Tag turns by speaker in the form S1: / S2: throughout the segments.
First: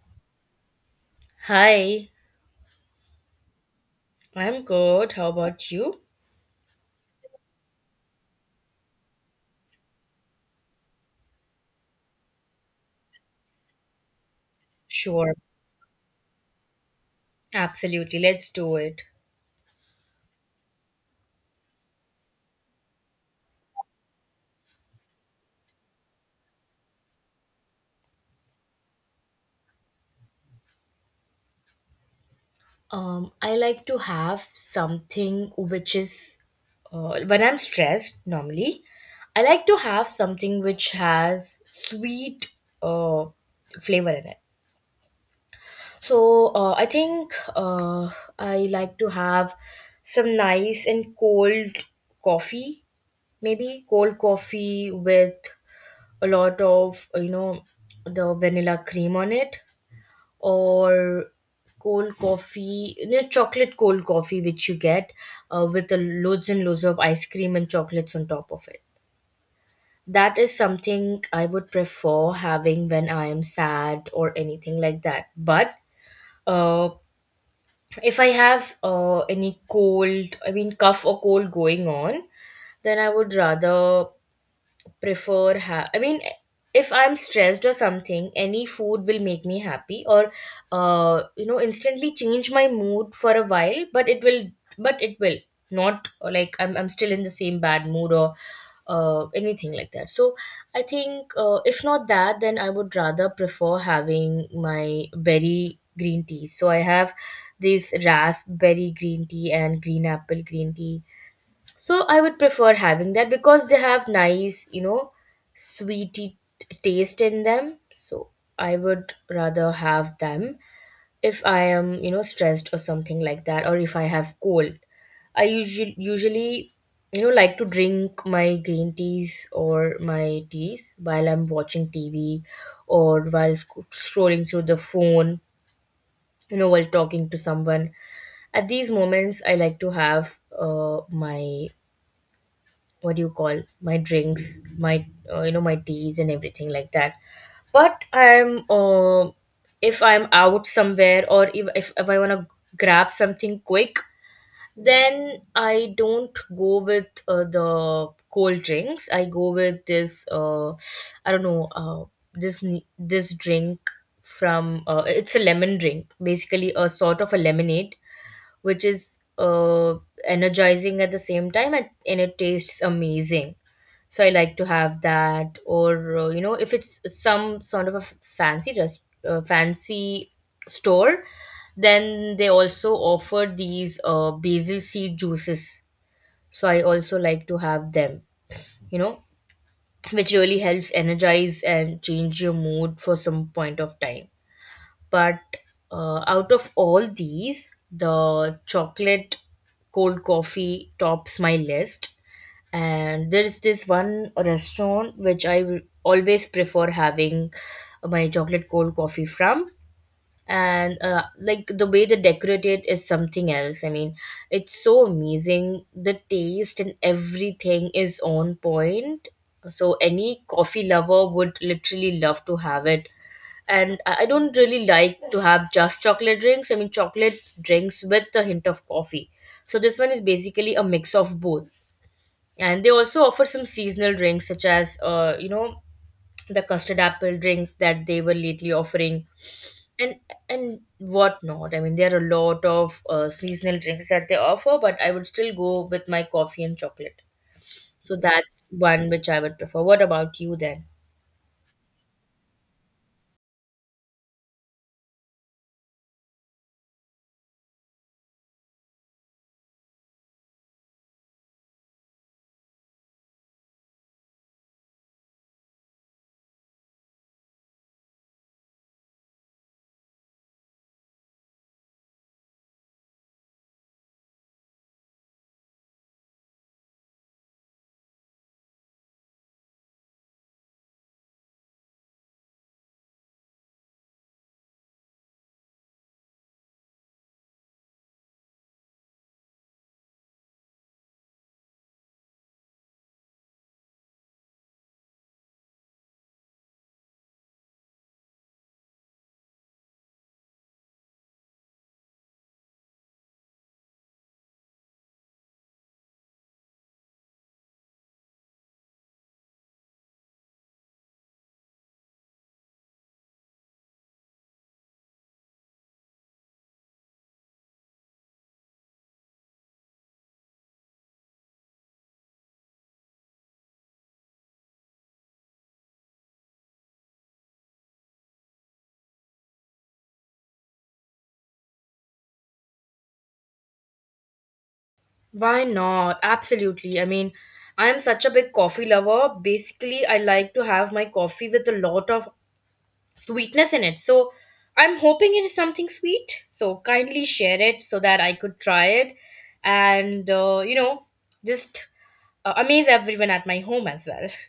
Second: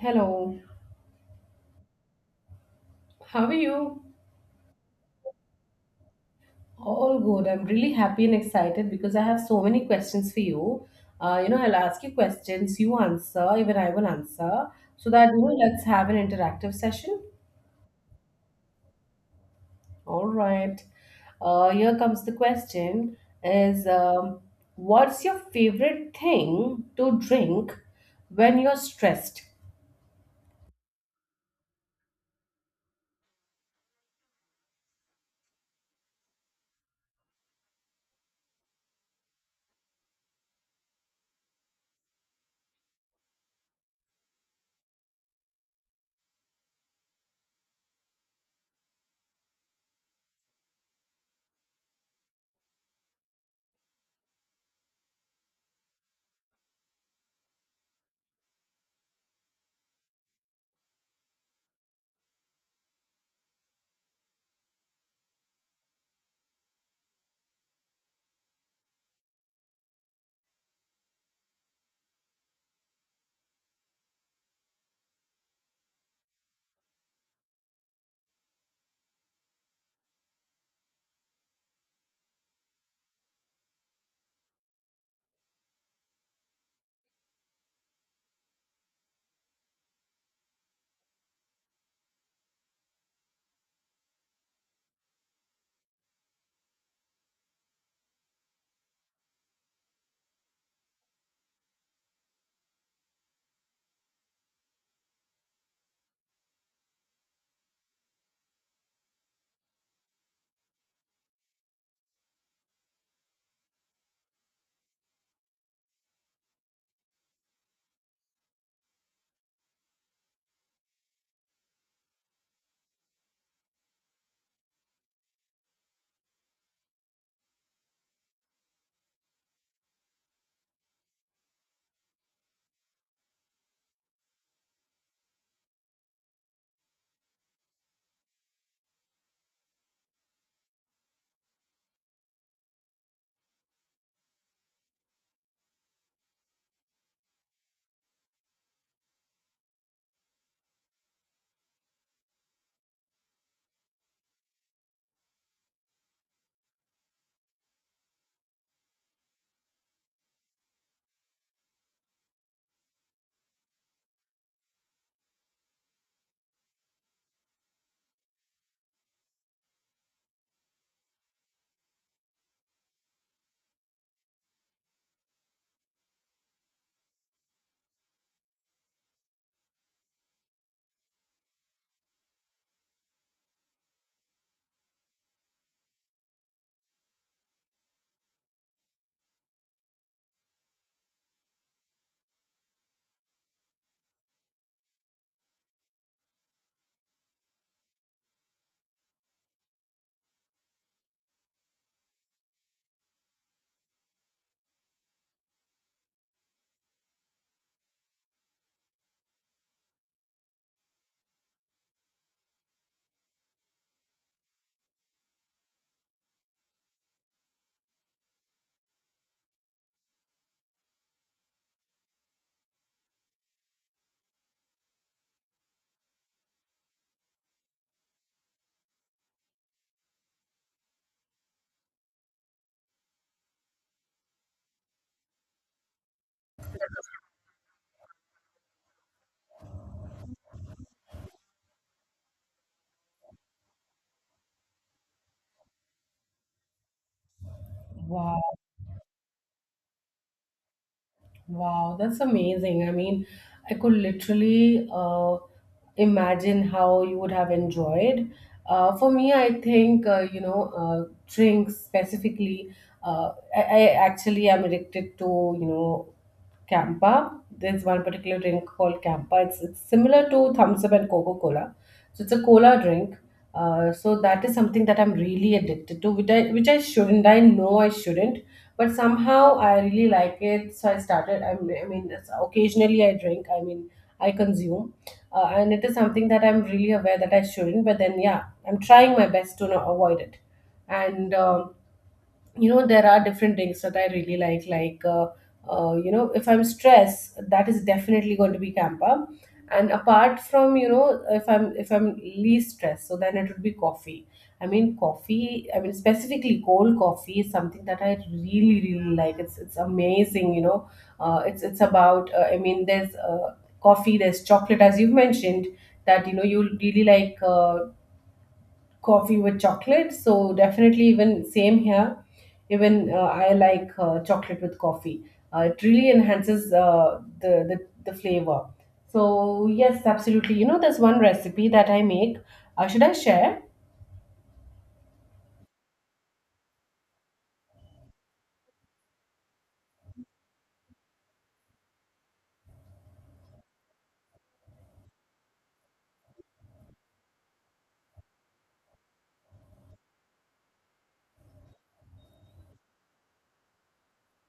S1: Hello,
S2: Hi,
S1: how are you?
S2: I'm good. How about you?
S1: All good. I'm really happy and excited because I have so many questions for you. I'll ask you questions, you answer, even I will answer, so that
S2: Sure,
S1: you know, let's have an interactive session.
S2: absolutely. Let's do it.
S1: All right. Here comes the question: Is what's your favorite thing to drink when you're stressed?
S2: I like to have something which is, when I'm stressed normally, I like to have something which has sweet uh, flavor in it. So I think I like to have some nice and cold coffee, maybe cold coffee with a lot of the vanilla cream on it, or cold coffee, you know, chocolate cold coffee which you get with the loads and loads of ice cream and chocolates on top of it. That is something I would prefer having when I am sad or anything like that. But uh, if I have any cold, I mean cough or cold going on, then I would rather prefer I mean, if I'm stressed or something, any food will make me happy, or you know, instantly change my mood for a while, but it will not like I'm still in the same bad mood or anything like that. So I think if not that, then I would rather prefer having my berry green tea. So I have this raspberry green tea and green apple green tea, so I would prefer having that because they have nice, you know, sweety taste in them. So I would rather have them if I am, you know, stressed or something like that, or if I have cold. I usually, you know, like to drink my green teas or my teas while I'm watching TV or while scrolling through the phone, you know, while talking to someone. At these moments, I like to have my, what do you call, my drinks, my my teas and everything like that. But I'm if I'm out somewhere, or if I want to grab something quick, then I don't go with the cold drinks. I go with this I don't know, this this drink from, it's a lemon drink, basically a sort of a lemonade, which is energizing at the same time, and it tastes amazing. So I like to have that, or you know, if it's some sort of a fancy store, then they also offer these basil seed juices, so I also like to have them, you know, which really helps energize and change your mood for some point of time. But out of all these, the chocolate cold coffee tops my list. And there's this one restaurant which I will always prefer having my chocolate cold coffee from. And like, the way they decorate it is something else. I mean, it's so amazing. The taste and everything is on point. So any coffee lover would literally love to have it. And I don't really like to have just chocolate drinks. I mean, chocolate drinks with a hint of coffee. So this one is basically a mix of both. And they also offer some seasonal drinks, such as, you know, the custard apple drink that they were lately offering, and and whatnot. I mean, there are a lot of seasonal drinks that they offer, but I would still go with my coffee and chocolate. So
S1: Wow.
S2: that's one which I would prefer. What about you then?
S1: Wow, that's amazing. I mean, I could literally imagine how you would have enjoyed. For me, I think, drinks specifically, I actually am addicted to, you know, Campa. There's one particular drink called Campa. It's similar to Thumbs Up and Coca Cola. So it's a cola drink, so that is something that I'm really addicted to, which I shouldn't. I know I shouldn't, but somehow I really like it. So I started. I mean occasionally I drink. I mean, I consume, and it is something that I'm really aware that I shouldn't. But then, yeah, I'm trying my best to not avoid it, and you know there are different drinks that I really like you know if I'm stressed that is definitely going to be campa and apart from you know if i'm least stressed so then it would be coffee i mean specifically cold coffee is something that i really like it's amazing you know it's about I mean there's coffee there's chocolate as you've mentioned that you know you really like coffee with chocolate. So definitely, even same here. Even I like chocolate with coffee. It really enhances the flavor. So yes, absolutely. You know, there's one recipe that I make. Should I share?
S2: Why not? Absolutely. I mean, I am such a big coffee lover. Basically, I like to have my coffee with a lot of sweetness in it. So I'm hoping it is something sweet. So kindly share it so that I could try it and, you know, just amaze everyone at my home as well.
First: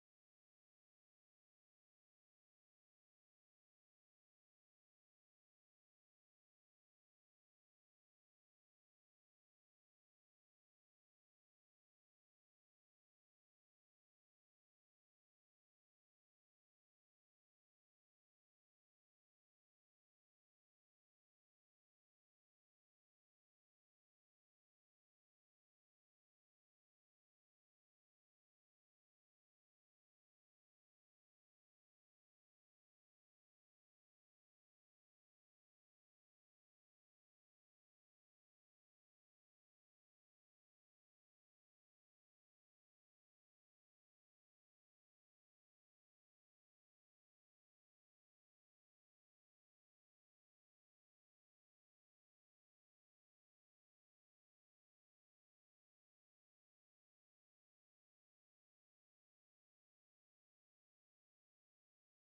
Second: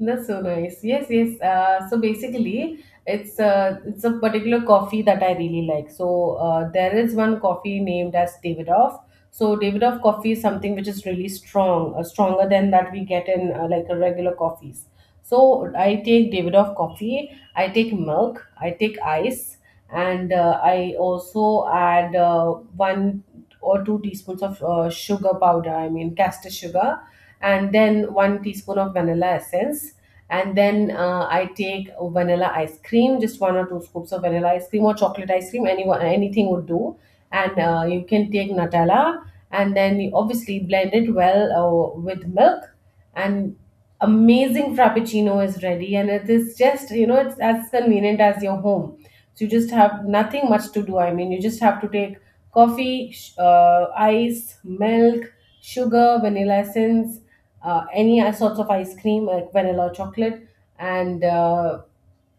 S1: That's so nice. Yes, yes. So basically, it's a particular coffee that I really like. So there is one coffee named as Davidoff. So Davidoff coffee is something which is really strong, stronger than that we get in like a regular coffees. So I take Davidoff coffee. I take milk. I take ice, and I also add one or two teaspoons of sugar powder. I mean castor sugar, and then one teaspoon of vanilla essence and then I take vanilla ice cream, just one or two scoops of vanilla ice cream or chocolate ice cream, anyone anything would do. And you can take Nutella, and then you obviously blend it well with milk, and amazing frappuccino is ready. And it is just you know it's as convenient as your home. So you just have nothing much to do. I mean, you just have to take coffee, ice, milk, sugar, vanilla essence, any sorts of ice cream like vanilla or chocolate, and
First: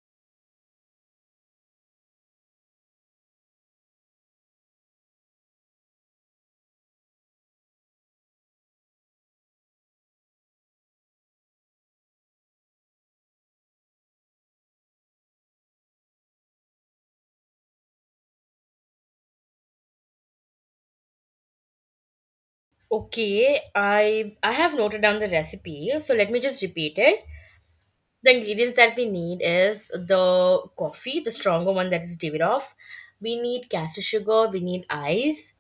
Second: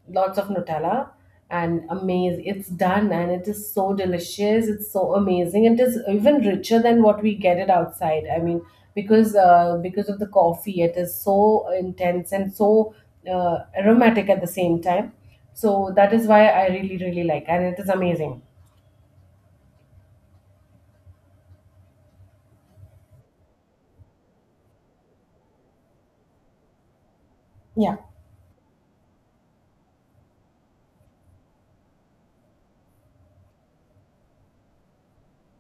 S1: lots of Nutella and amazing. It's done and it is so delicious. It's so amazing. It is even richer than what we get it outside. I mean, because of the coffee, it is so intense and so aromatic at the same time. So that is why I really really like, and it is amazing.
S2: Okay, I have noted down the recipe. So let me just repeat it.
S1: Yeah.
S2: The ingredients that we need is the coffee, the stronger one, that is Davidoff. Off. We need caster sugar, we need ice,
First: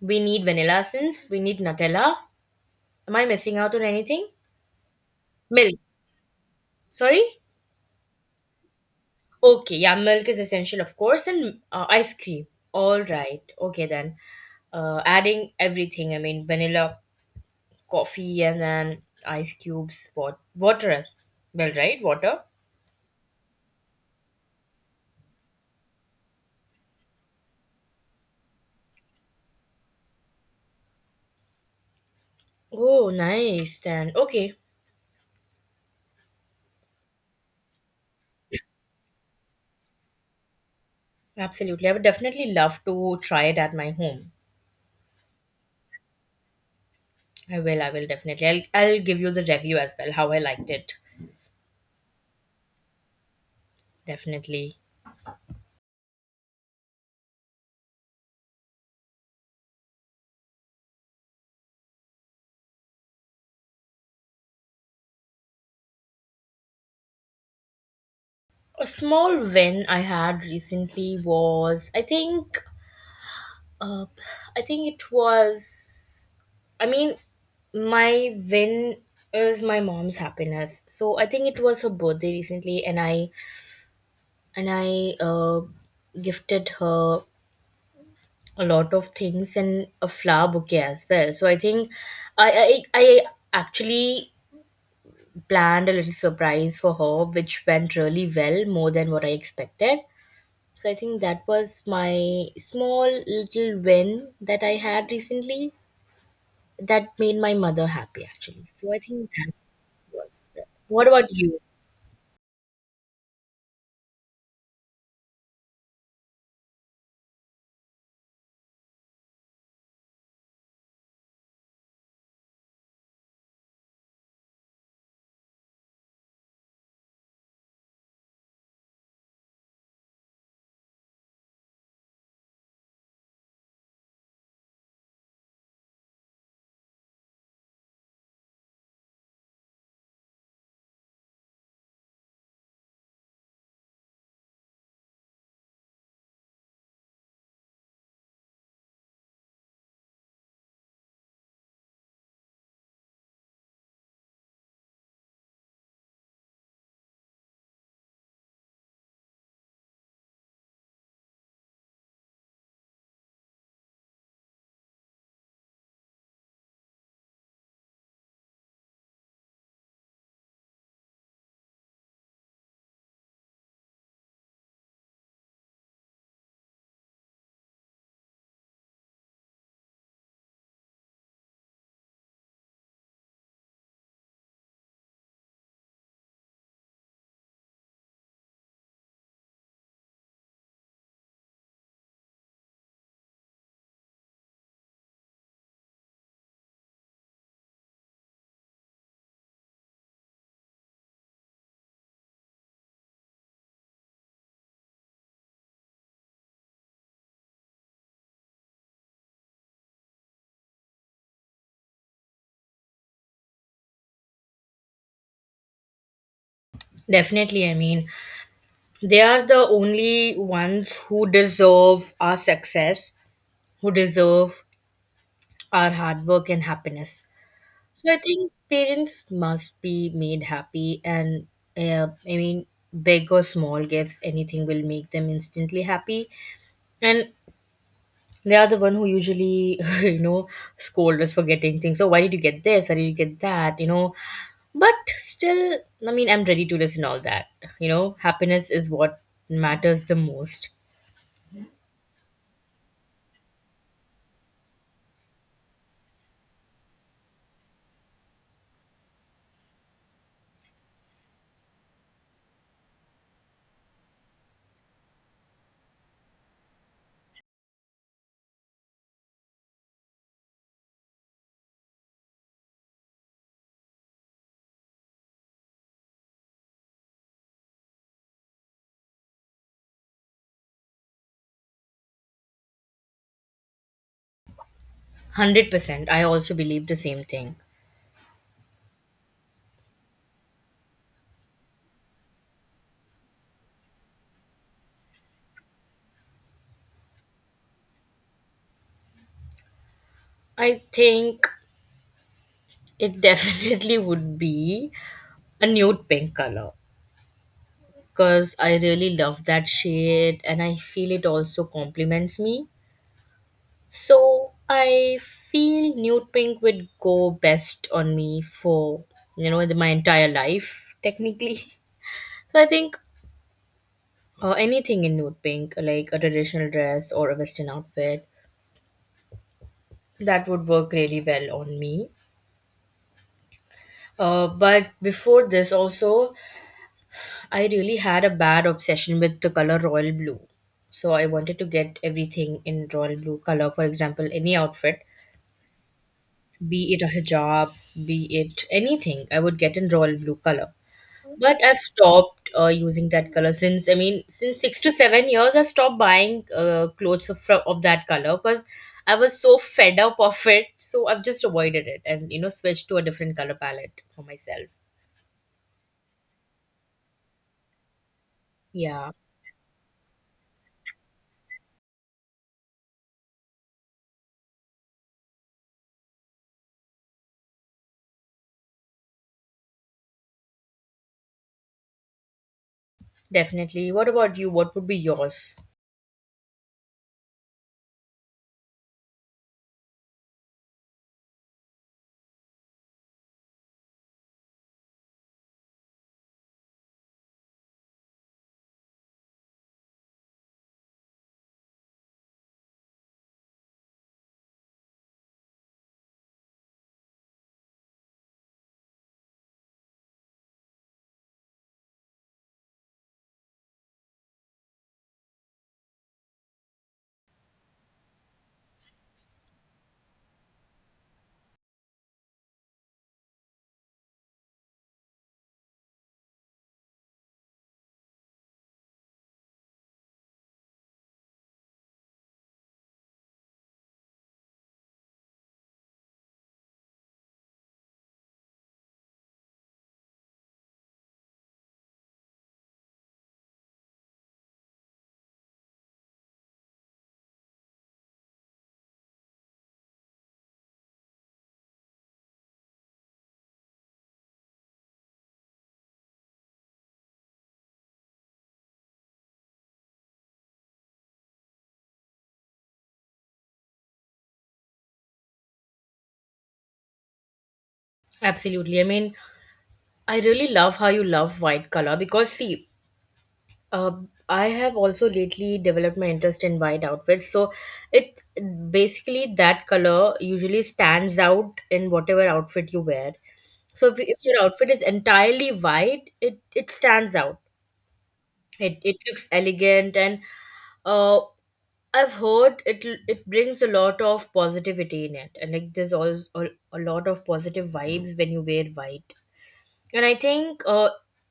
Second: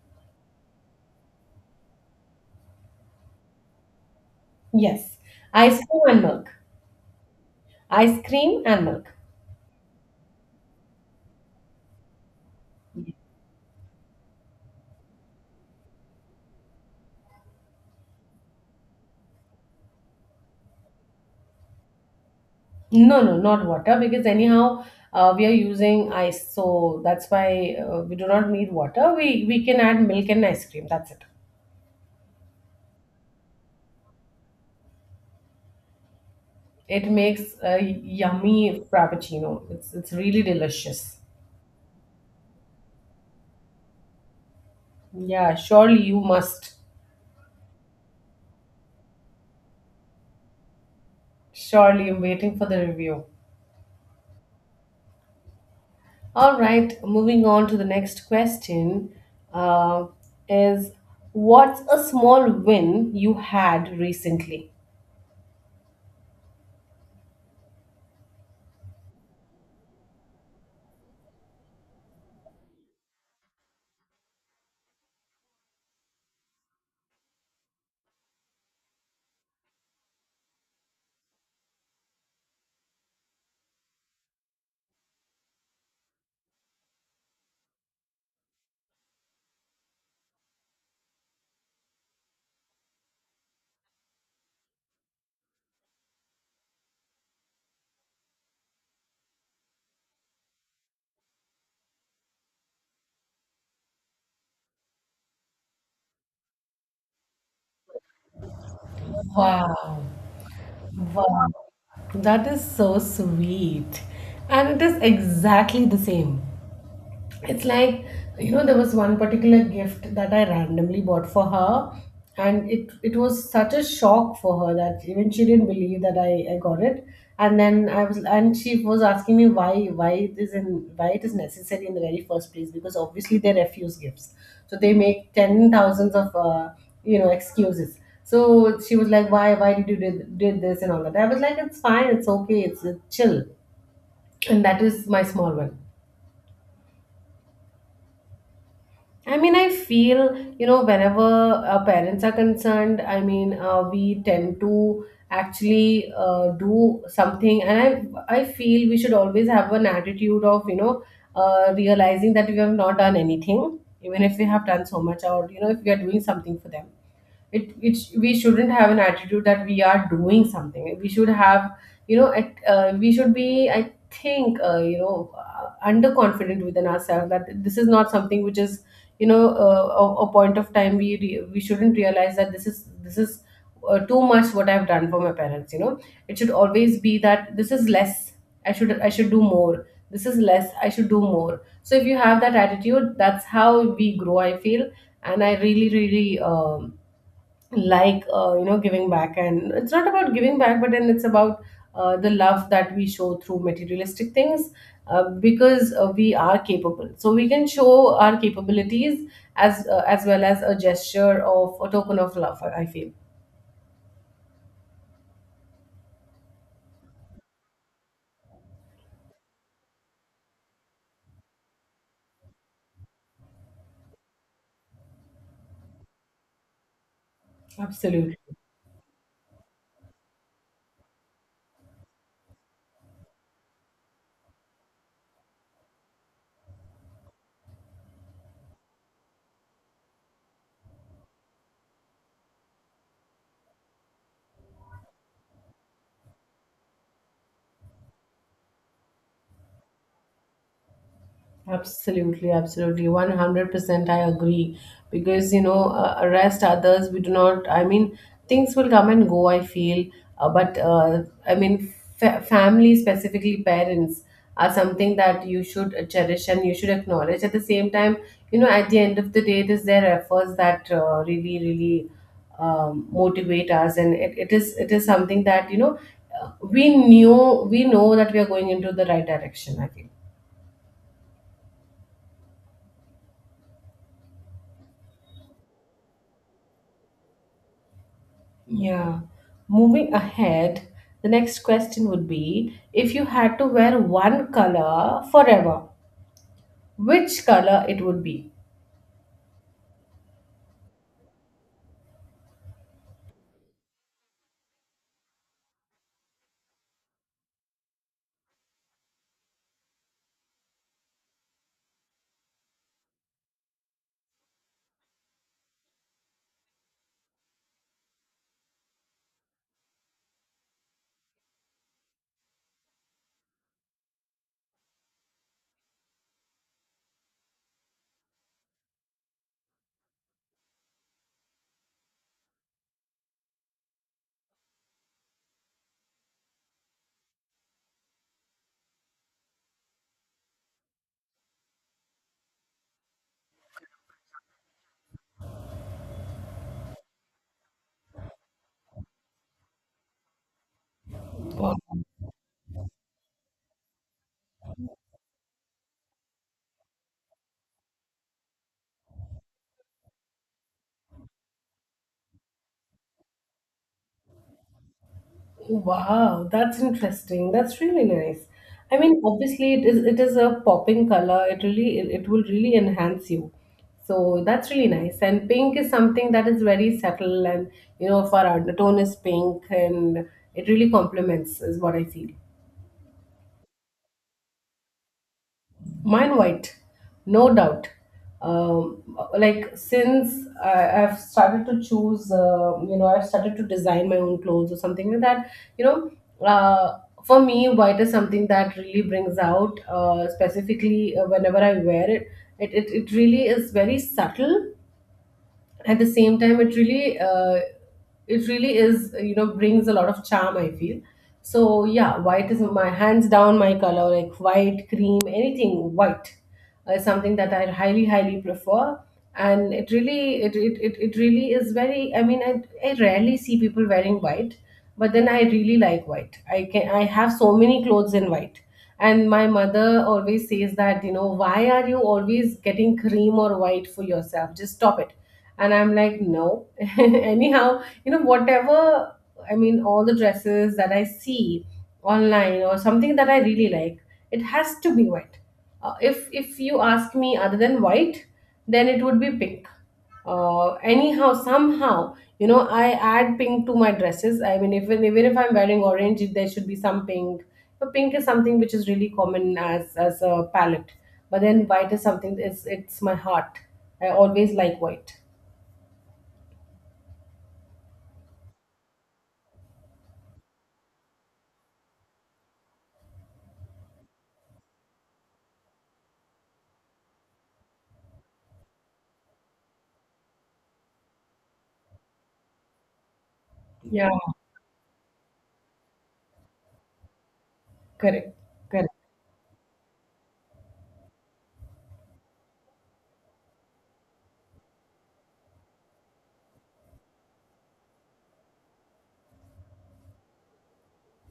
S2: we need vanilla essence, we need Nutella. Am I missing out on anything?
S1: Yes.
S2: Milk.
S1: Ice cream and milk.
S2: Sorry?
S1: Ice cream and milk.
S2: Okay, yeah, milk is essential, of course, and ice cream. All right. Okay, then. Adding everything, I mean, vanilla, coffee, and then ice cubes, water as well, right? Water.
S1: No, no, not water because anyhow we are using ice, so that's why we do not need water. We can add milk and ice cream. That's it.
S2: Oh, nice. Then, okay.
S1: It makes a yummy frappuccino. It's really delicious.
S2: Absolutely. I would definitely love to try it at my home.
S1: Yeah, surely you must.
S2: I will definitely. I'll give you the review as well, how I liked it.
S1: Surely I'm waiting for the review.
S2: Definitely.
S1: All right, moving on to the next question uh, is what's a small win you had recently?
S2: A small win I had recently was, uh, I think it was, I mean, my win is my mom's happiness. So I think it was her birthday recently, and I gifted her a lot of things and a flower bouquet as well. So I think I actually planned a little surprise for her, which went really well, more than what I expected. So I think that was my small little win that I had recently, that made my mother happy actually. So I think that
S1: Wow.
S2: was. What about
S1: Wow,
S2: you?
S1: that is so sweet. And it is exactly the same. It's like, you know, there was one particular gift that I randomly bought for her, and it was such a shock for her that even she didn't believe that I got it. And then I was, and she was asking me why it is in why it is necessary in the very first place because obviously they refuse gifts, so they make ten thousands of excuses. So she was like, why did you did this and all that? I was like, it's fine, it's okay, it's chill, and that is my small one. I mean, I feel, you know, whenever parents are concerned, I mean, we tend to actually do something. And I feel we should always have an attitude of, you know, realizing that we have not done anything, even if we have done so much, or, you know, if we are doing something for them it, it we shouldn't have an attitude that we are doing something we should have you know we should be I think underconfident within ourselves that this is not something which is you know a point of time we we shouldn't realize that this is too much what I've done for my parents you know it should always be that this is less i should do more this is less I should do more so if you have that attitude that's how we grow I feel and I really really like you know giving back and it's not about giving back but then it's about the love that we show through materialistic things because we are capable so we can show our capabilities as well as a gesture of a token of love I feel
S2: Definitely, I mean, they are the only ones who deserve our success, who deserve our hard work and happiness. So I
S1: absolutely
S2: think parents must be made happy, and uh, I mean, big or small gifts, anything will make them instantly happy. And they are the one who usually, you know, scold us for getting things. Oh, why did you get this? Why did you get that? You know, but still, I mean, I'm ready to listen all that. You know, happiness is what matters the most.
S1: Absolutely, absolutely. 100% I agree. Because, you know, arrest others, we do not, I mean, things will come and go, I feel. But I mean, family, specifically parents, are something that you should cherish and you should acknowledge. At the same time, you know, at the end of the day, it is their efforts that really really motivate us. And it is something that, you know, we know that we are going into the right direction, I feel.
S2: 100%. I also believe the same thing.
S1: Yeah. Moving ahead, the next question would be if you had to wear one color forever, which color it would be?
S2: I think it definitely would be a nude pink color, because I really love that shade and I feel it also compliments me. So I feel nude pink would go best on me for, you know, my entire life technically. So I think anything in nude pink, like a traditional dress or a western outfit, that would work really well on me. But before this, also, I really had a bad obsession with the color royal blue. So I wanted to get everything in royal blue color. For example, any outfit, be it a hijab, be it anything, I would get in royal blue color. But
S1: Wow.
S2: I've stopped using that color since, I mean, since six to seven years, I've stopped buying clothes of, of that color, because I was so fed up of it. So I've just avoided it and, you know, switched to a different color palette for myself.
S1: Wow, that's interesting. That's really nice. I
S2: Yeah,
S1: mean, obviously it is a popping color. It really it will really enhance you. So that's really nice. And pink is something that is very subtle and you know, for our the tone is pink and it really complements is what I feel.
S2: definitely. What about you? What would be yours?
S1: Mine white, no doubt. Um, like since I've started to choose, I've started to design my own clothes or something like that. You know, for me, white is something that really brings out, specifically whenever I wear it. It really is very subtle at the same time it really is you know brings a lot of charm I feel so yeah white is my hands down my color like white cream anything white is something that I highly highly prefer and it really it really is very I mean I rarely see people wearing white but then I really like white I have so many clothes in white and my mother always says that you know why are you always getting cream or white for yourself just stop it and I'm like no anyhow you know whatever I mean all the dresses that I see online or something that I really like it has to be white if you ask me other than white then it would be pink anyhow somehow you know I add pink to my dresses I mean even if I'm wearing orange there should be some pink but pink is something which is really common as a palette but then white is something it's my heart I always like white
S2: Absolutely. I mean, I really love how you love white color. Because, see, uh, I have also lately developed my interest in white outfits. So it basically, that color usually stands out in whatever outfit you wear. So,
S1: Yeah,
S2: if your outfit is entirely white, it stands out.
S1: correct, correct,
S2: It looks elegant, and uh, I've heard it it brings a lot of positivity in it, and like there's all a lot of positive vibes when you wear white. And I think uh,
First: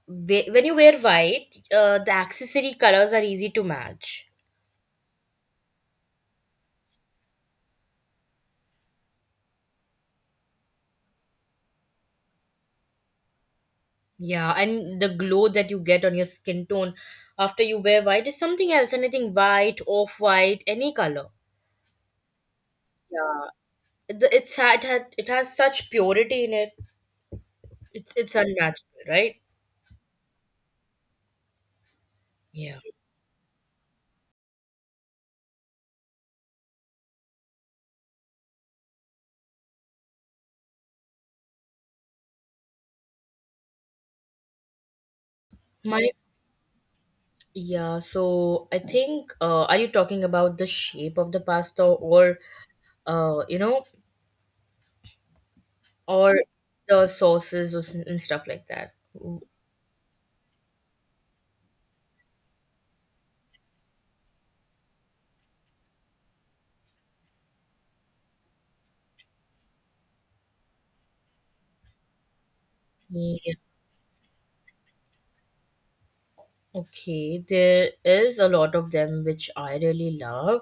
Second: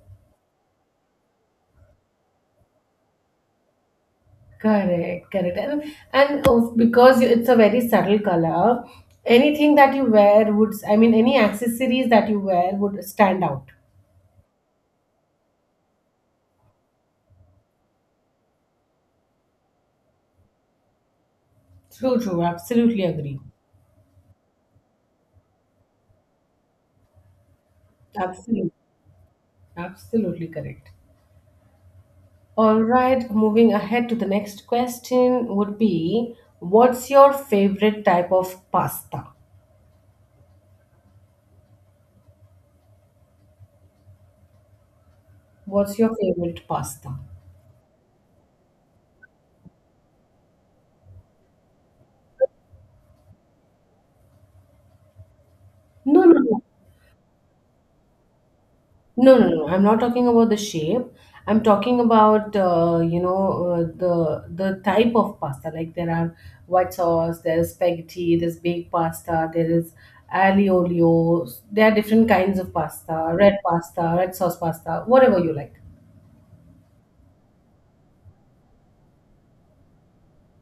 S2: whe- when you wear white, the accessory colors are easy to match.
S1: correct, correct. And also because you- it's a very subtle color, anything that you wear would, I mean, any accessories that you wear would stand out.
S2: Yeah, and the glow that you get on your skin tone after you wear white is something else. Anything white, off white, any color.
S1: True, true. Absolutely agree.
S2: It has such purity in it. It's
S1: Absolutely,
S2: unnatural, right?
S1: absolutely correct.
S2: Yeah.
S1: All right, moving ahead to the next question would be, what's your favorite type of pasta? What's
S2: My
S1: your favorite pasta?
S2: yeah. So I think are you talking about the shape of the pasta, or you know,
S1: No, no,
S2: or
S1: no.
S2: the sauces or and stuff like that?
S1: No,
S2: Mm,
S1: no, no. I'm not talking about the shape. I'm talking about the type of pasta. Like there are white sauce, there's spaghetti, there's baked pasta, there is alioli. There are different kinds of
S2: yeah.
S1: pasta, red sauce pasta, whatever you like.
S2: Okay, there is a lot of them which I really love.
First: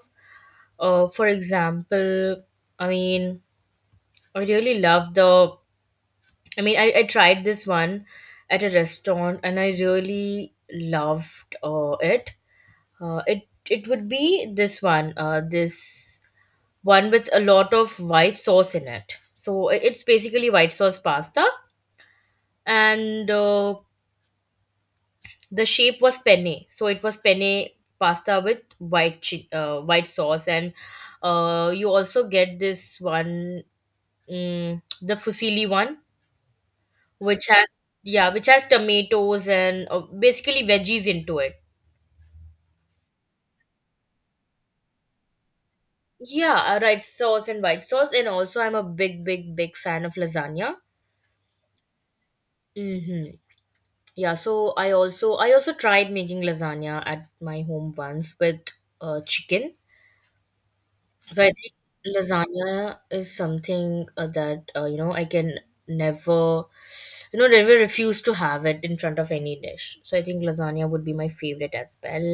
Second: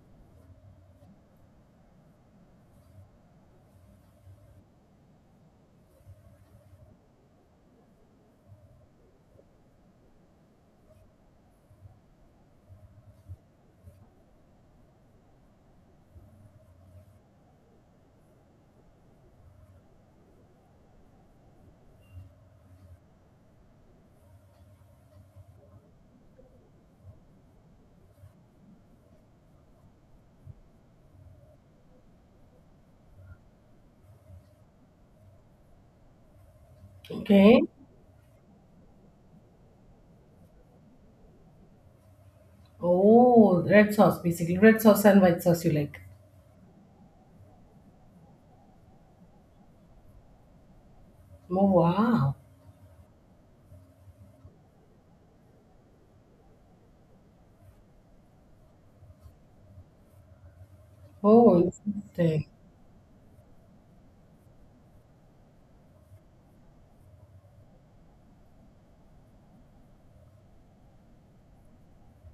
S2: For example, I mean, I really love the. I mean, I tried this one at a restaurant and I really loved it. Uh, it it would be this one with a lot of white sauce in it. So it's basically white sauce pasta, and the shape was penne, so it was penne pasta with white white sauce, and you also get this one, mm, the fusilli one, which
S1: Okay.
S2: has, yeah, which has tomatoes and basically veggies into it.
S1: Oh, red sauce basically. Red sauce and white sauce you like.
S2: Yeah, right sauce and white sauce, and also I'm a big, big, big fan of lasagna.
S1: Oh wow.
S2: Mm-hmm. Yeah, so I also tried making lasagna at my home once with chicken. So I
S1: Oh,
S2: think
S1: interesting.
S2: lasagna is something that you know I can never, you know, never refuse to have it in front of any dish. So I think lasagna would be my favorite as well.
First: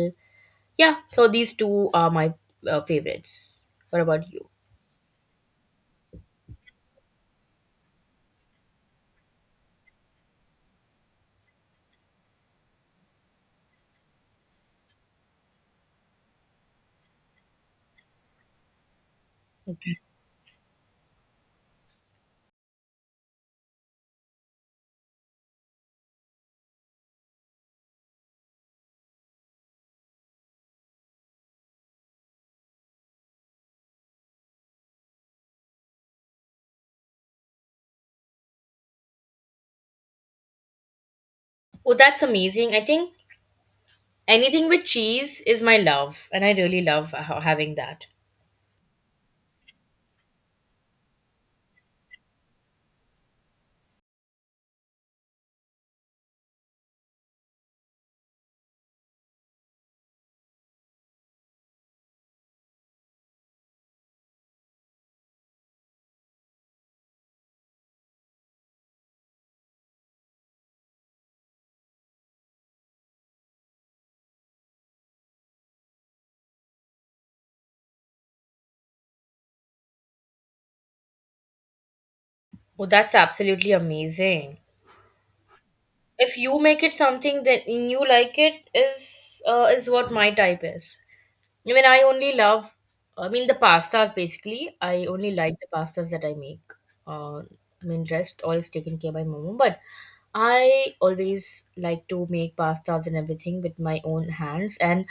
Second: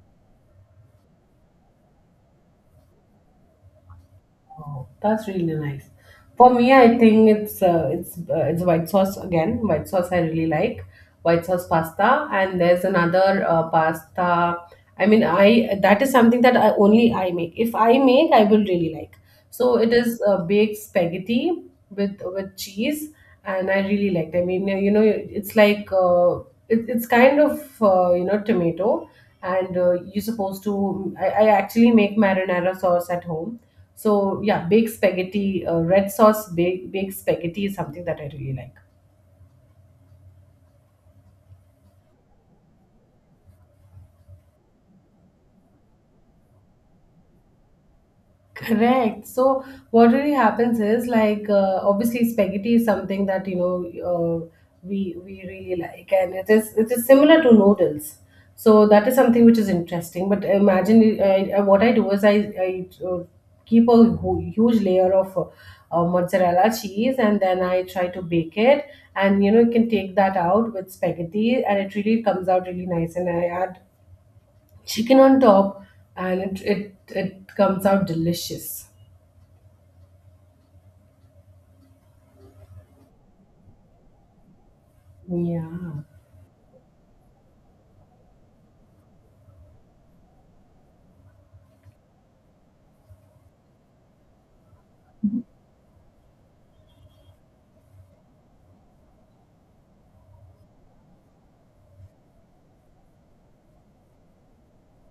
S2: Yeah, so these two are my favorites. What about you?
S1: Oh, that's really nice. For me, I think it's white sauce again. White sauce I really like. White sauce pasta, and there's another pasta. I mean, I that is something that I only I make. If I make, I will really like. So it is baked spaghetti with cheese, and I really liked. I mean, it's like it's kind of tomato, and you're supposed to. I actually make marinara sauce at home so yeah, baked spaghetti, red sauce baked spaghetti is something that I really like.
S2: Oh, that's amazing. I think anything with cheese is my love, and I really love having that.
S1: Correct. So what really happens is like obviously spaghetti is something that uh, we really like, and it is similar to noodles. So that is something which is interesting. But imagine what I do is I keep a huge layer of mozzarella cheese, and then I try to bake it, and you know you can take that out with spaghetti, and it really comes out really nice. And I add chicken on top, and it comes out delicious.
S2: Oh, that's absolutely amazing.
S1: Yeah,
S2: If you make it something that you like, it is what my type is. I mean, I only love, I mean, the pastas basically. I only like the pastas that I make. Uh, I mean, rest all is taken care by mom. But I always like to make pastas and everything with my own hands. And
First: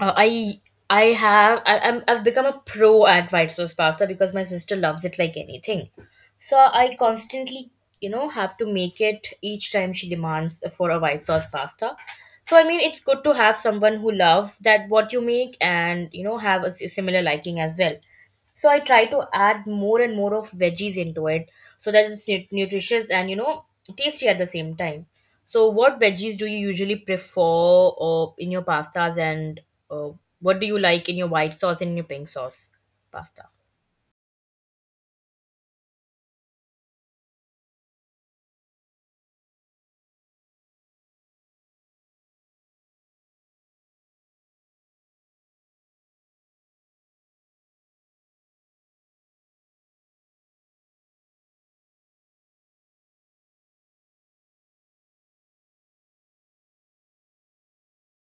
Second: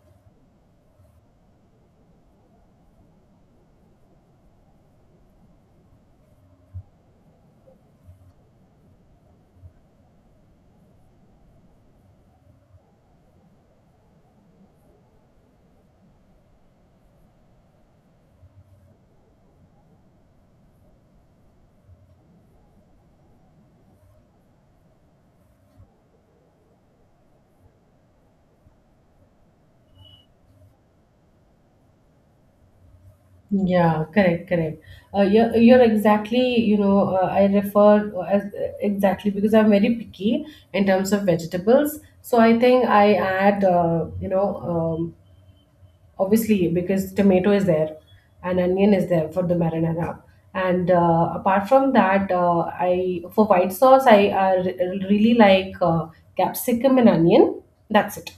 S2: uh, I I have I, I'm, I've become a pro at white sauce pasta because my sister loves it like anything. So I constantly, have to make it each time she demands for a white sauce pasta. So I mean, it's good to have someone who love that what you make, and you know, have a similar liking as well. So I try to add more and more of veggies into it so that it's nutritious and, you know, tasty at the same time. So what veggies do you usually prefer or in your pastas, and uh, what do you like in your white sauce and your pink sauce pasta?
S1: yeah, correct, correct. You're exactly, you know, I refer as exactly because I'm very picky in terms of vegetables. So I think I add, obviously because tomato is there and onion is there for the marinara. And apart from that, I for white sauce, I really like capsicum and onion. That's it.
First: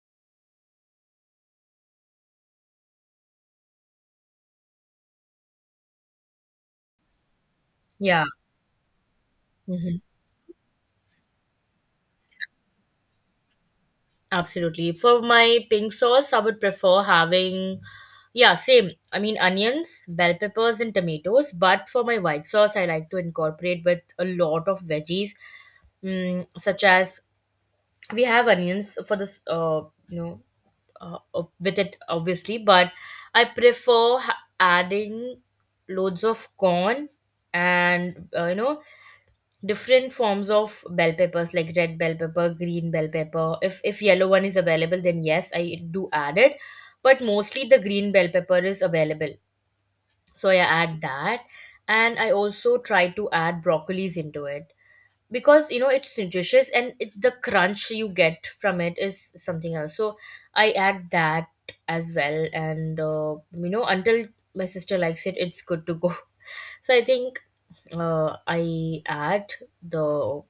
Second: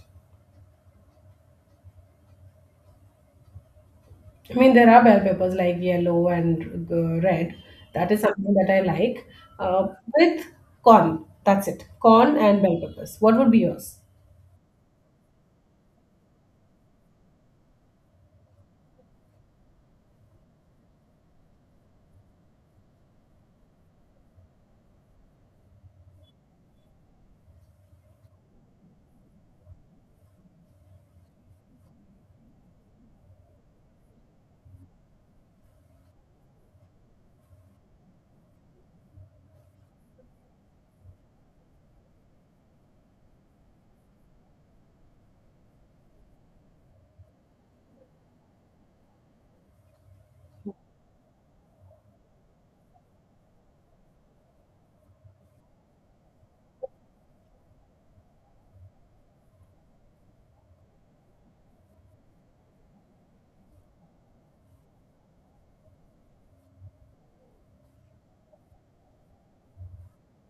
S1: I mean, there are bell peppers like yellow and red. That is
S2: Yeah.
S1: something that I like. Uh, with corn, that's it. Corn and bell peppers. What would be yours?
S2: Absolutely. For my pink sauce, I would prefer having, yeah, same. I mean, onions, bell peppers, and tomatoes. But for my white sauce, I like to incorporate with a lot of veggies, mm, such as we have onions for this, you know, with it obviously. But I prefer adding loads of corn and you know, different forms of bell peppers like red bell pepper, green bell pepper. If yellow one is available, then yes, I do add it, but mostly the green bell pepper is available, so I add that. And I also try to add broccolis into it because, you know, it's nutritious, and it, the crunch you get from it is something else, so I add that as well. And you know, until my sister likes it, it's good to go. So I think I add the,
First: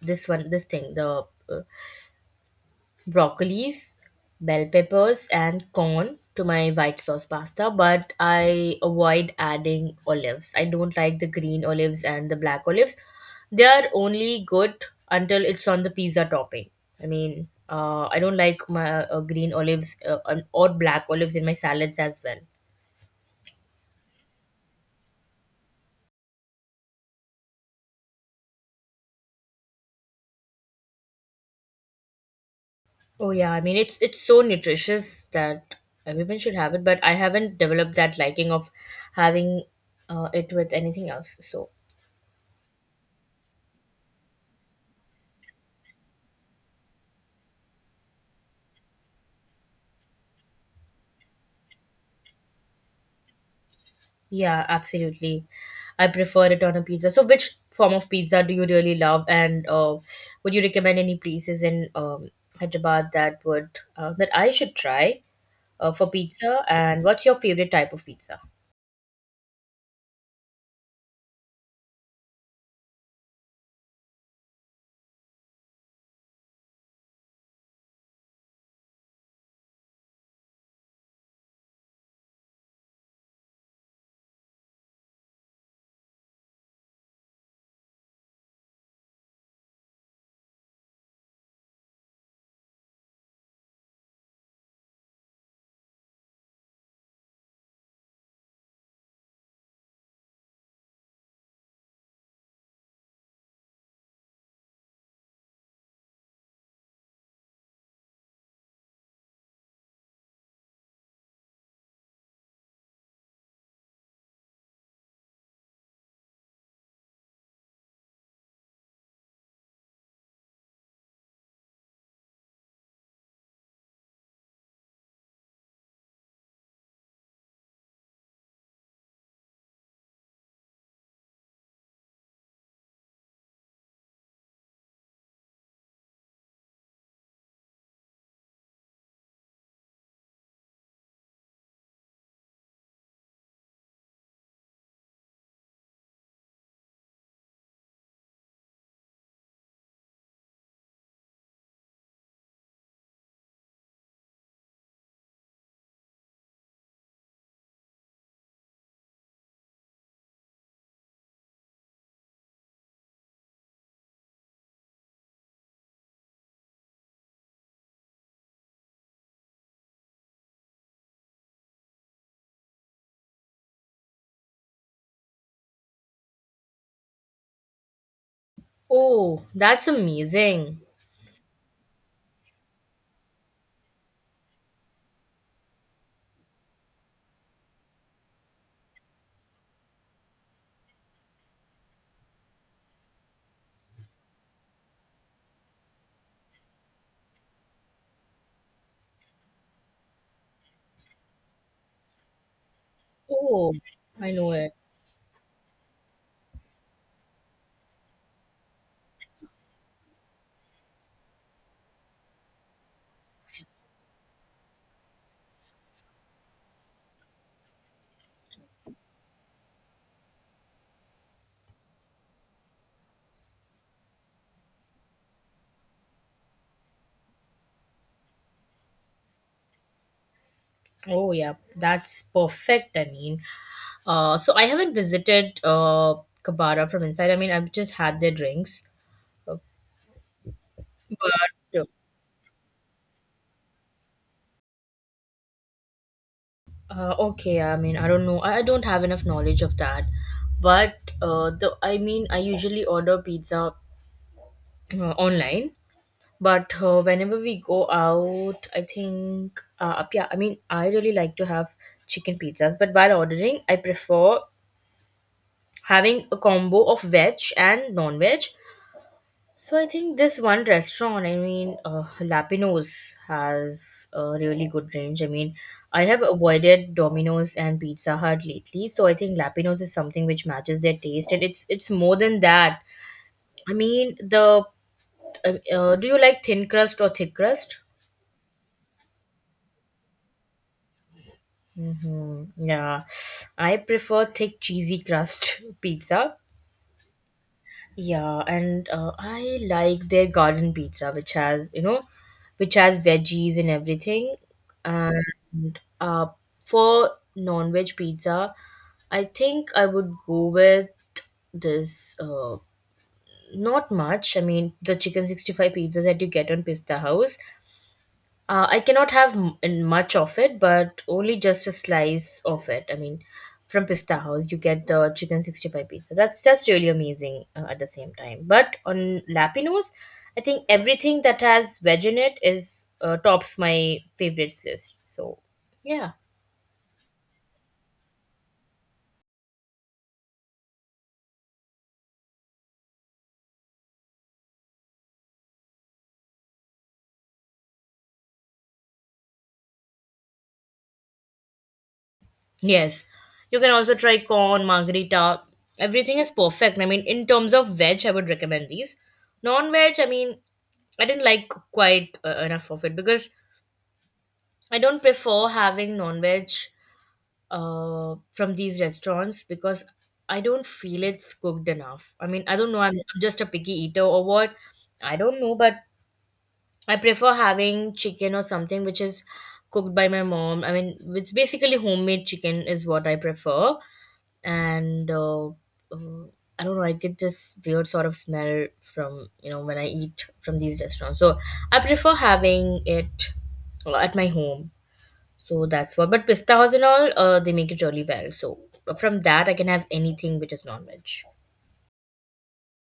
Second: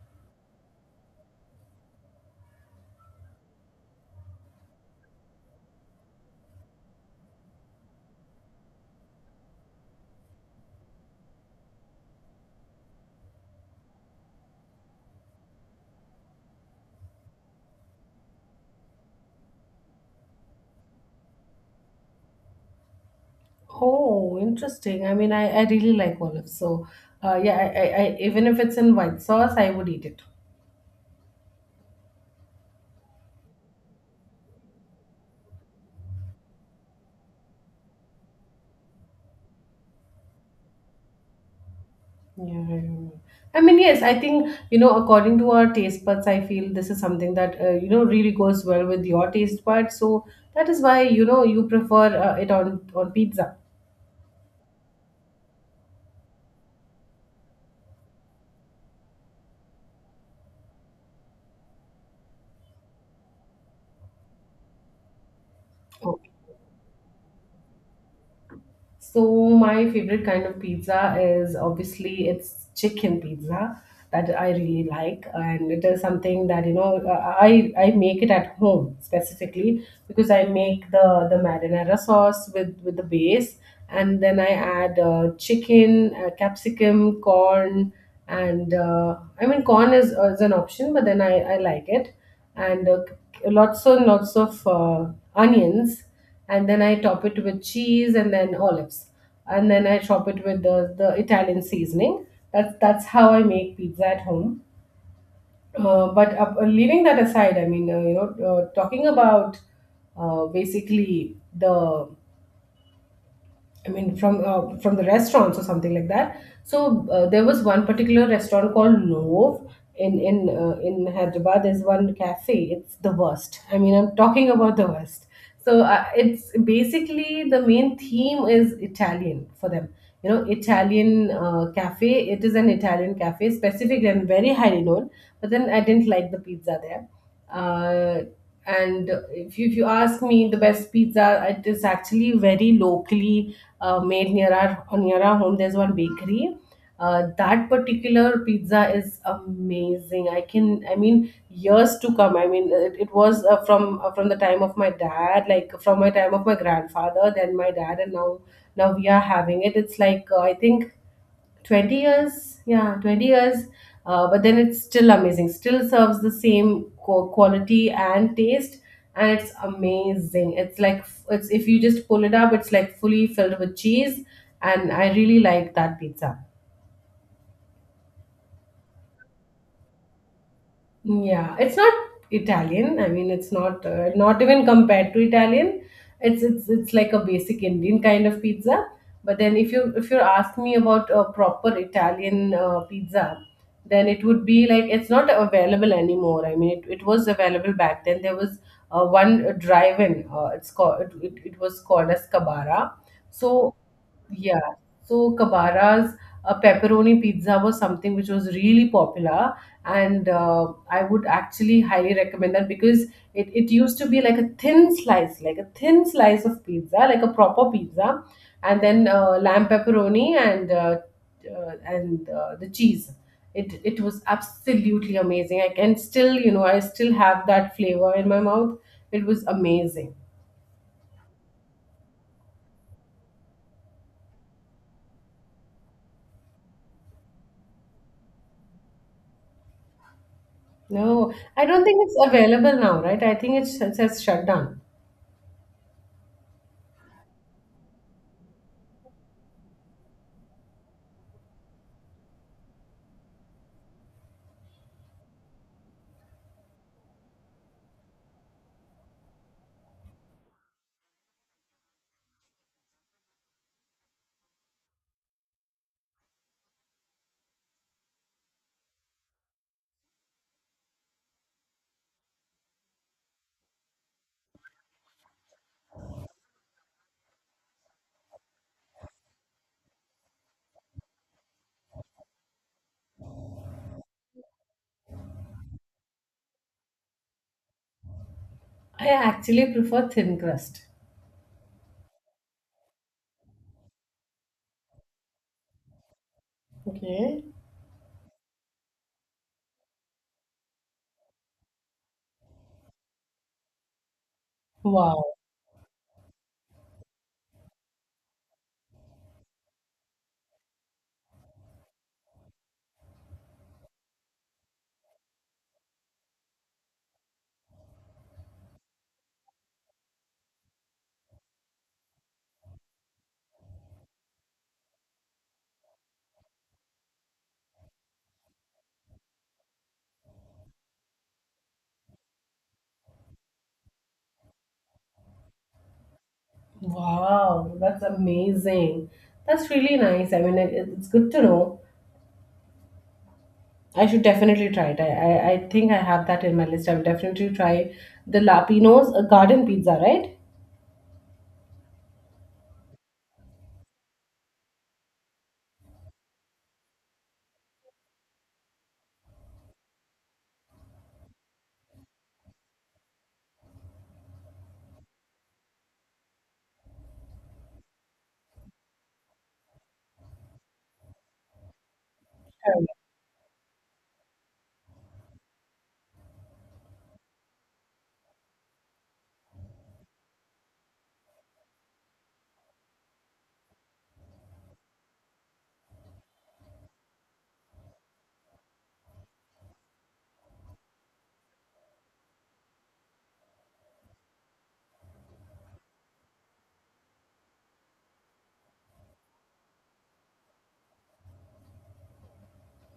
S2: this one, this thing, the uh, broccolis, bell peppers, and corn to my white sauce pasta. But I avoid adding olives. I don't like the green olives and the black olives. They are only good until it's on the pizza topping. I mean, I don't like my green olives or black olives in my salads as well.
S1: Oh, interesting. I mean, I really like olives. So, yeah, even if it's in white sauce, I would eat it.
S2: Oh yeah, I mean it's so nutritious that everyone should have it, but I haven't developed that liking of having it with anything else. So
S1: Yeah, I don't know. I mean, yes, I think, you know, according to our taste buds, I feel this is something that, really goes well with your taste buds. So that is why, you know, you prefer it on pizza.
S2: yeah, absolutely, I prefer it on a pizza. So which form of pizza do you really love, and would you recommend any places in Hyderabad that would that I should try for pizza? And what's your favorite type of pizza?
S1: So my favorite kind of pizza is obviously it's chicken pizza that I really like, and it is something that I make it at home specifically because I make the marinara sauce with the base, and then I add chicken, capsicum, corn, and I mean corn is an option, but then I like it, and lots and lots of onions, and then I top it with cheese and then olives, and then I top it with the Italian seasoning. That's how I make pizza at home. But leaving that aside, talking about basically the I mean, from the restaurants or something like that. So there was one particular restaurant called Nov in in Hyderabad. There's one cafe. It's the worst. I mean, I'm talking about the worst. So it's basically the main theme is Italian for them. You know, Italian cafe. It is an Italian cafe, specific and very highly known. But then I didn't like the pizza there, uh, and if you ask me the best pizza, it is actually very locally made near our home. There's one bakery, that particular pizza is amazing. I can, I mean, years to come. I mean, it was from the time of my dad, like from my time of my grandfather, then my dad, and now now we are having it. It's like I think 20 years, yeah, 20 years, but then it's still amazing, still serves the same quality and taste, and it's amazing. It's like it's if you just pull it up, it's like fully filled with cheese, and I really like that pizza.
S2: Oh, that's amazing.
S1: Yeah, it's not Italian. I mean, it's not even compared to Italian. It's like a basic Indian kind of pizza. But then if you ask me about a proper Italian pizza, then it would be like it's not available anymore. I mean, it was available back then. There was one drive-in. It's called it was called as Cabara.
S2: Oh,
S1: So
S2: I know
S1: yeah.
S2: it.
S1: So Kabara's pepperoni pizza was something which was really popular, and I would actually highly recommend that because it used to be like a thin slice, like a thin slice of pizza, like a proper pizza, and then lamb pepperoni and the cheese. It was absolutely amazing. I can still, you know, I still have that flavor in my mouth. It was amazing.
S2: Oh yeah, that's perfect. I mean, so I haven't visited Kabara from inside. I mean, I've just had their drinks. Uh,
S1: No, I don't
S2: but
S1: think it's available now, right? I think it's, it says shut down.
S2: okay. I mean, I don't know. I don't have enough knowledge of that. But the I mean, I usually order pizza online. But whenever we go out, I think yeah. I mean, I really like to have chicken pizzas. But while ordering, I prefer having a combo of veg and non-veg. So I think this one restaurant, I mean, Lapinos has a really good range. I mean, I have avoided Domino's and Pizza Hut lately, so I think Lapinos is something which matches their taste, and it's more than that. I mean, the do you like thin crust or thick crust?
S1: I actually prefer thin crust.
S2: Mm-hmm. Yeah, I prefer thick cheesy crust pizza.
S1: Okay.
S2: Yeah, and I like their garden pizza, which has, you know, which has veggies and everything.
S1: Wow.
S2: And for non-veg pizza, I think I would go with this. Not much. I mean, the chicken 65 pizzas that you get on Pista House. I cannot have m- in much of it, but only just a slice of it. I mean, from Pista House, you get the chicken 65 pizza. That's really amazing at the same time. But on Lapinos, I think everything that has veg in it is tops my favorites list. So, yeah.
S1: Wow. That's amazing. That's really nice. I mean, it's good to know. I should definitely try it. I think I have that in my list. I'll definitely try the Lapinos, a garden pizza, right?
S2: Yes. You can also try corn, margarita. Everything is perfect. I mean, in terms of veg, I would recommend these. Non veg, I mean, I didn't like quite enough of it because I don't prefer having non-veg from these restaurants because I don't feel it's cooked enough. I mean, I don't know. I'm just a picky eater or what. I don't know, but I prefer having chicken or something which is cooked by my mom. I mean, it's basically homemade chicken is what I prefer, and I don't know. I get this weird sort of smell from, you know, when I eat from these restaurants. So I prefer having it at my home. So that's what. But pista house and all, they make it really well. So from that, I can have anything which is non-veg.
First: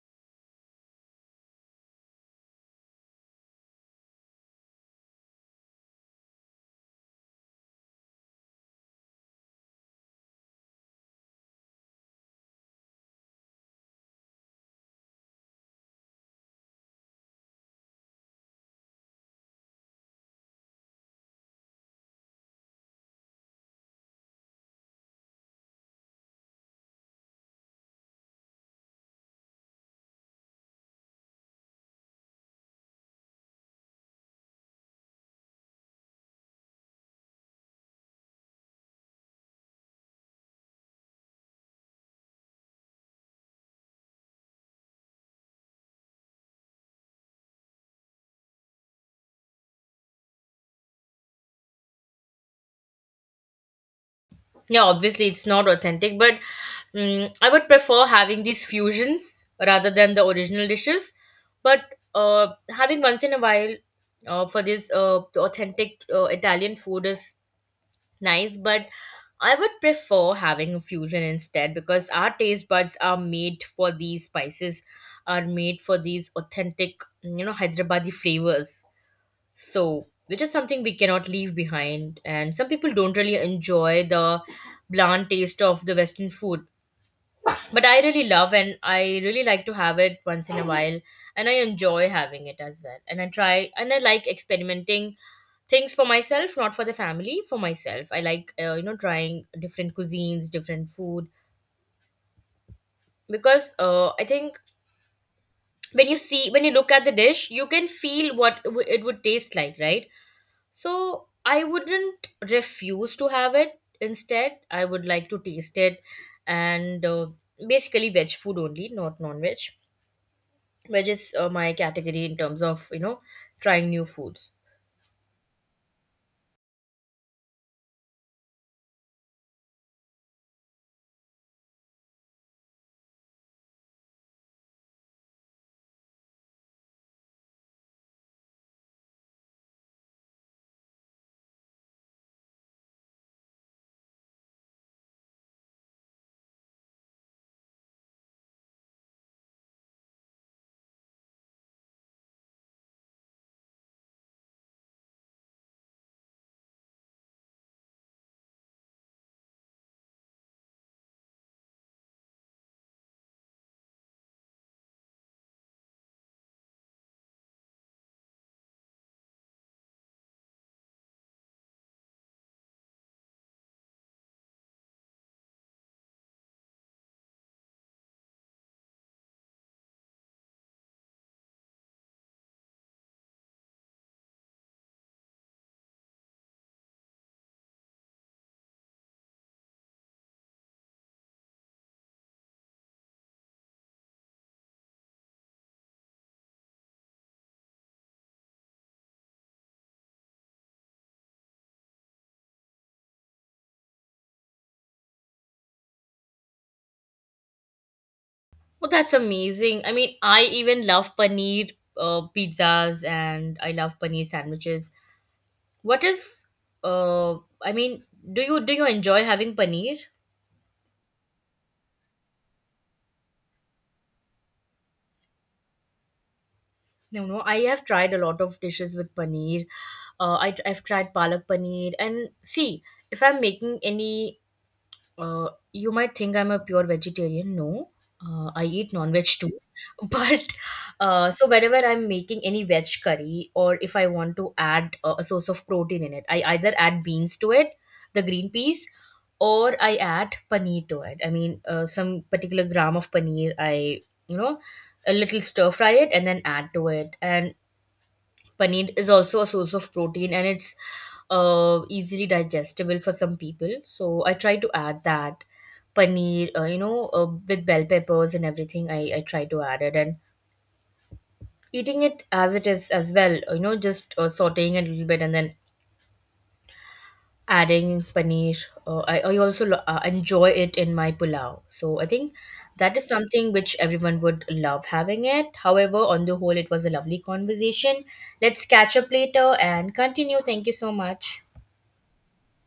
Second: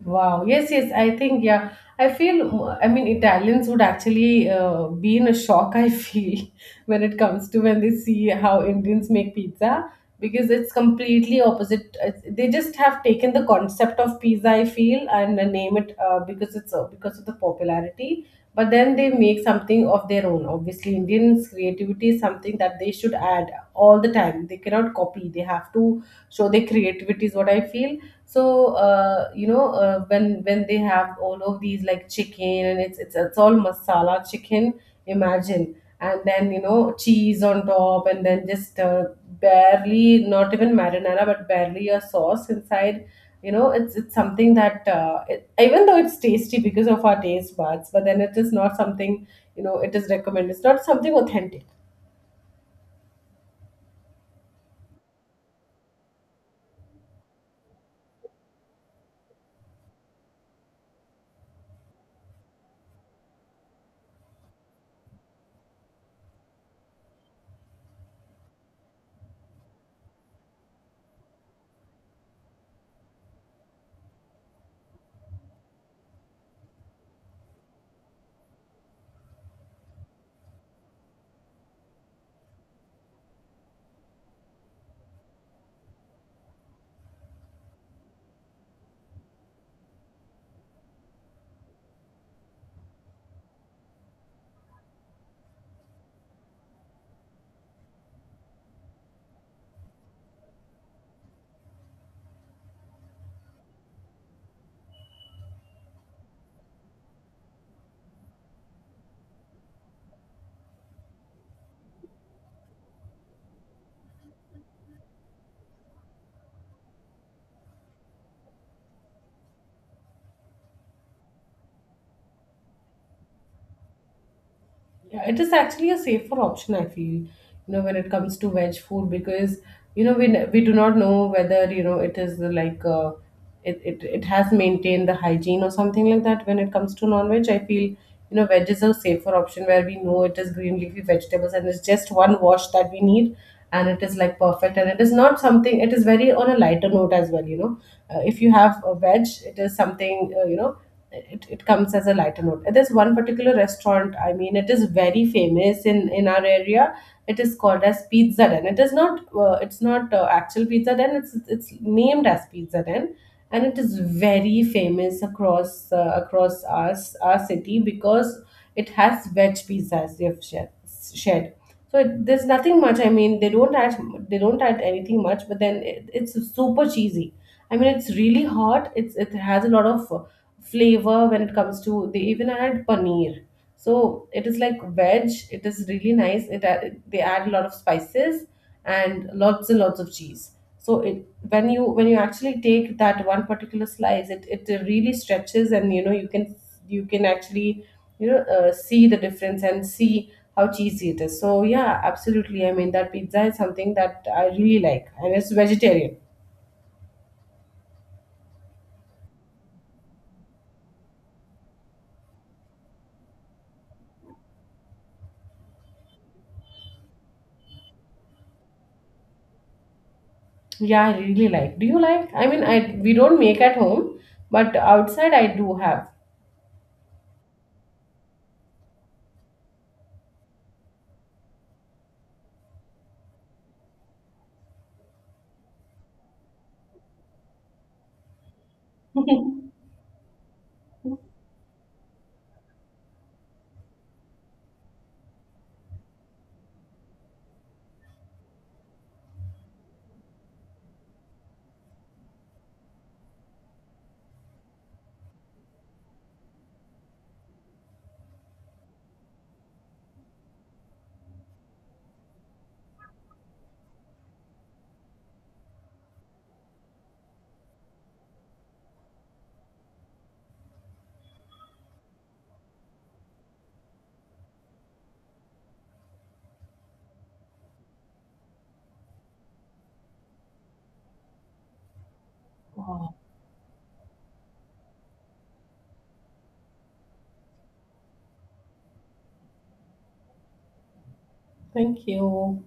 S1: Wow. Yes, yes. I think, yeah. I feel, I mean, Italians would actually be in a shock, I feel, when it comes to when they see how Indians make pizza because it's completely opposite. It's, they just have taken the concept of pizza, I feel, and name it because it's because of the popularity, but then they make something of their own. Obviously, Indians' creativity is something that they should add all the time. They cannot copy. They have to show their creativity is what I feel. So when they have all of these like chicken, and it's all masala chicken, imagine, and then you know cheese on top, and then just barely not even marinara, but barely a sauce inside. You know, it's something that it, even though it's tasty because of our taste buds, but then it is not something, you know, it is recommended. It's not something authentic.
S2: Yeah, obviously it's not authentic, but mm I would prefer having these fusions rather than the original dishes. But uh, having once in a while for this the authentic Italian food is nice, but I would prefer having a fusion instead because our taste buds are made for these spices, are made for these authentic, you know, Hyderabadi flavors. So, which is something we cannot leave behind. And some people don't really enjoy the bland taste of the Western food. But I really love and I really like to have it once in a while. And I enjoy having it as well. And I try and I like experimenting things for myself, not for the family, for myself. I like, you know, trying different cuisines, different food. Because I think when you see, when you look at the dish, you can feel what it would taste like, right? So I wouldn't refuse to have it. Instead, I would like to taste it, and basically veg food only, not non veg. Veg is my category in terms of, you know, trying new foods.
S1: Yeah, it is actually a safer option, I feel, you know, when it comes to veg food because, you know, we do not know whether, you know, it is like, it has maintained the hygiene or something like that. When it comes to non-veg, I feel, you know, veg is a safer option where we know it is green leafy vegetables, and it's just one wash that we need, and it is like perfect, and it is not something, it is very on a lighter note as well, you know. If you have a veg, it is something, it comes as a lighter note. There's one particular restaurant, I mean, it is very famous in our area. It is called as Pizza Den. It is not, it's not actual Pizza Den, it's named as Pizza Den. And it is very famous across across our, our city because it has veg pizza as they've shared. So it, there's nothing much. I mean, they don't add anything much, but then it, it's super cheesy. I mean, it's really hot. It's it has a lot of flavor when it comes to they even add paneer, so it is like veg. It is really nice. They add a lot of spices and lots of cheese. So it, when you actually take that one particular slice, it really stretches, and you know you can, you can actually, you know, see the difference and see how cheesy it is. So yeah, absolutely, I mean that pizza is something that I really like, and it's vegetarian.
S2: Oh, that's amazing. I mean, I even love paneer pizzas, and I love paneer sandwiches. What is, uh, I mean, do you enjoy having paneer?
S1: Yeah, I really like. Do you like? I mean, I we don't make at home, but outside I do have.
S2: No, no. I have tried a lot of dishes with paneer. I've tried palak paneer. And see, if I'm making any, you might think I'm a pure vegetarian. No, I eat non-veg too. But so whenever I'm making any veg curry, or if I want to add a source of protein in it, I either add beans to it, the green peas, or I add paneer to it. I mean, some particular gram of paneer, I, you know, a little stir fry it and then add to it. And paneer is also a source of protein, and it's easily digestible for some people. So I try to add that paneer, with bell peppers and everything. I try to add it and eating it as it is as well, you know, just sauteing it a little bit and then adding paneer. I also enjoy it in my pulao. So I think that is
S1: Oh,
S2: something which everyone would love having it. However, on the whole, it was a lovely conversation. Let's catch up later and continue. Thank you so much.
S1: thank you.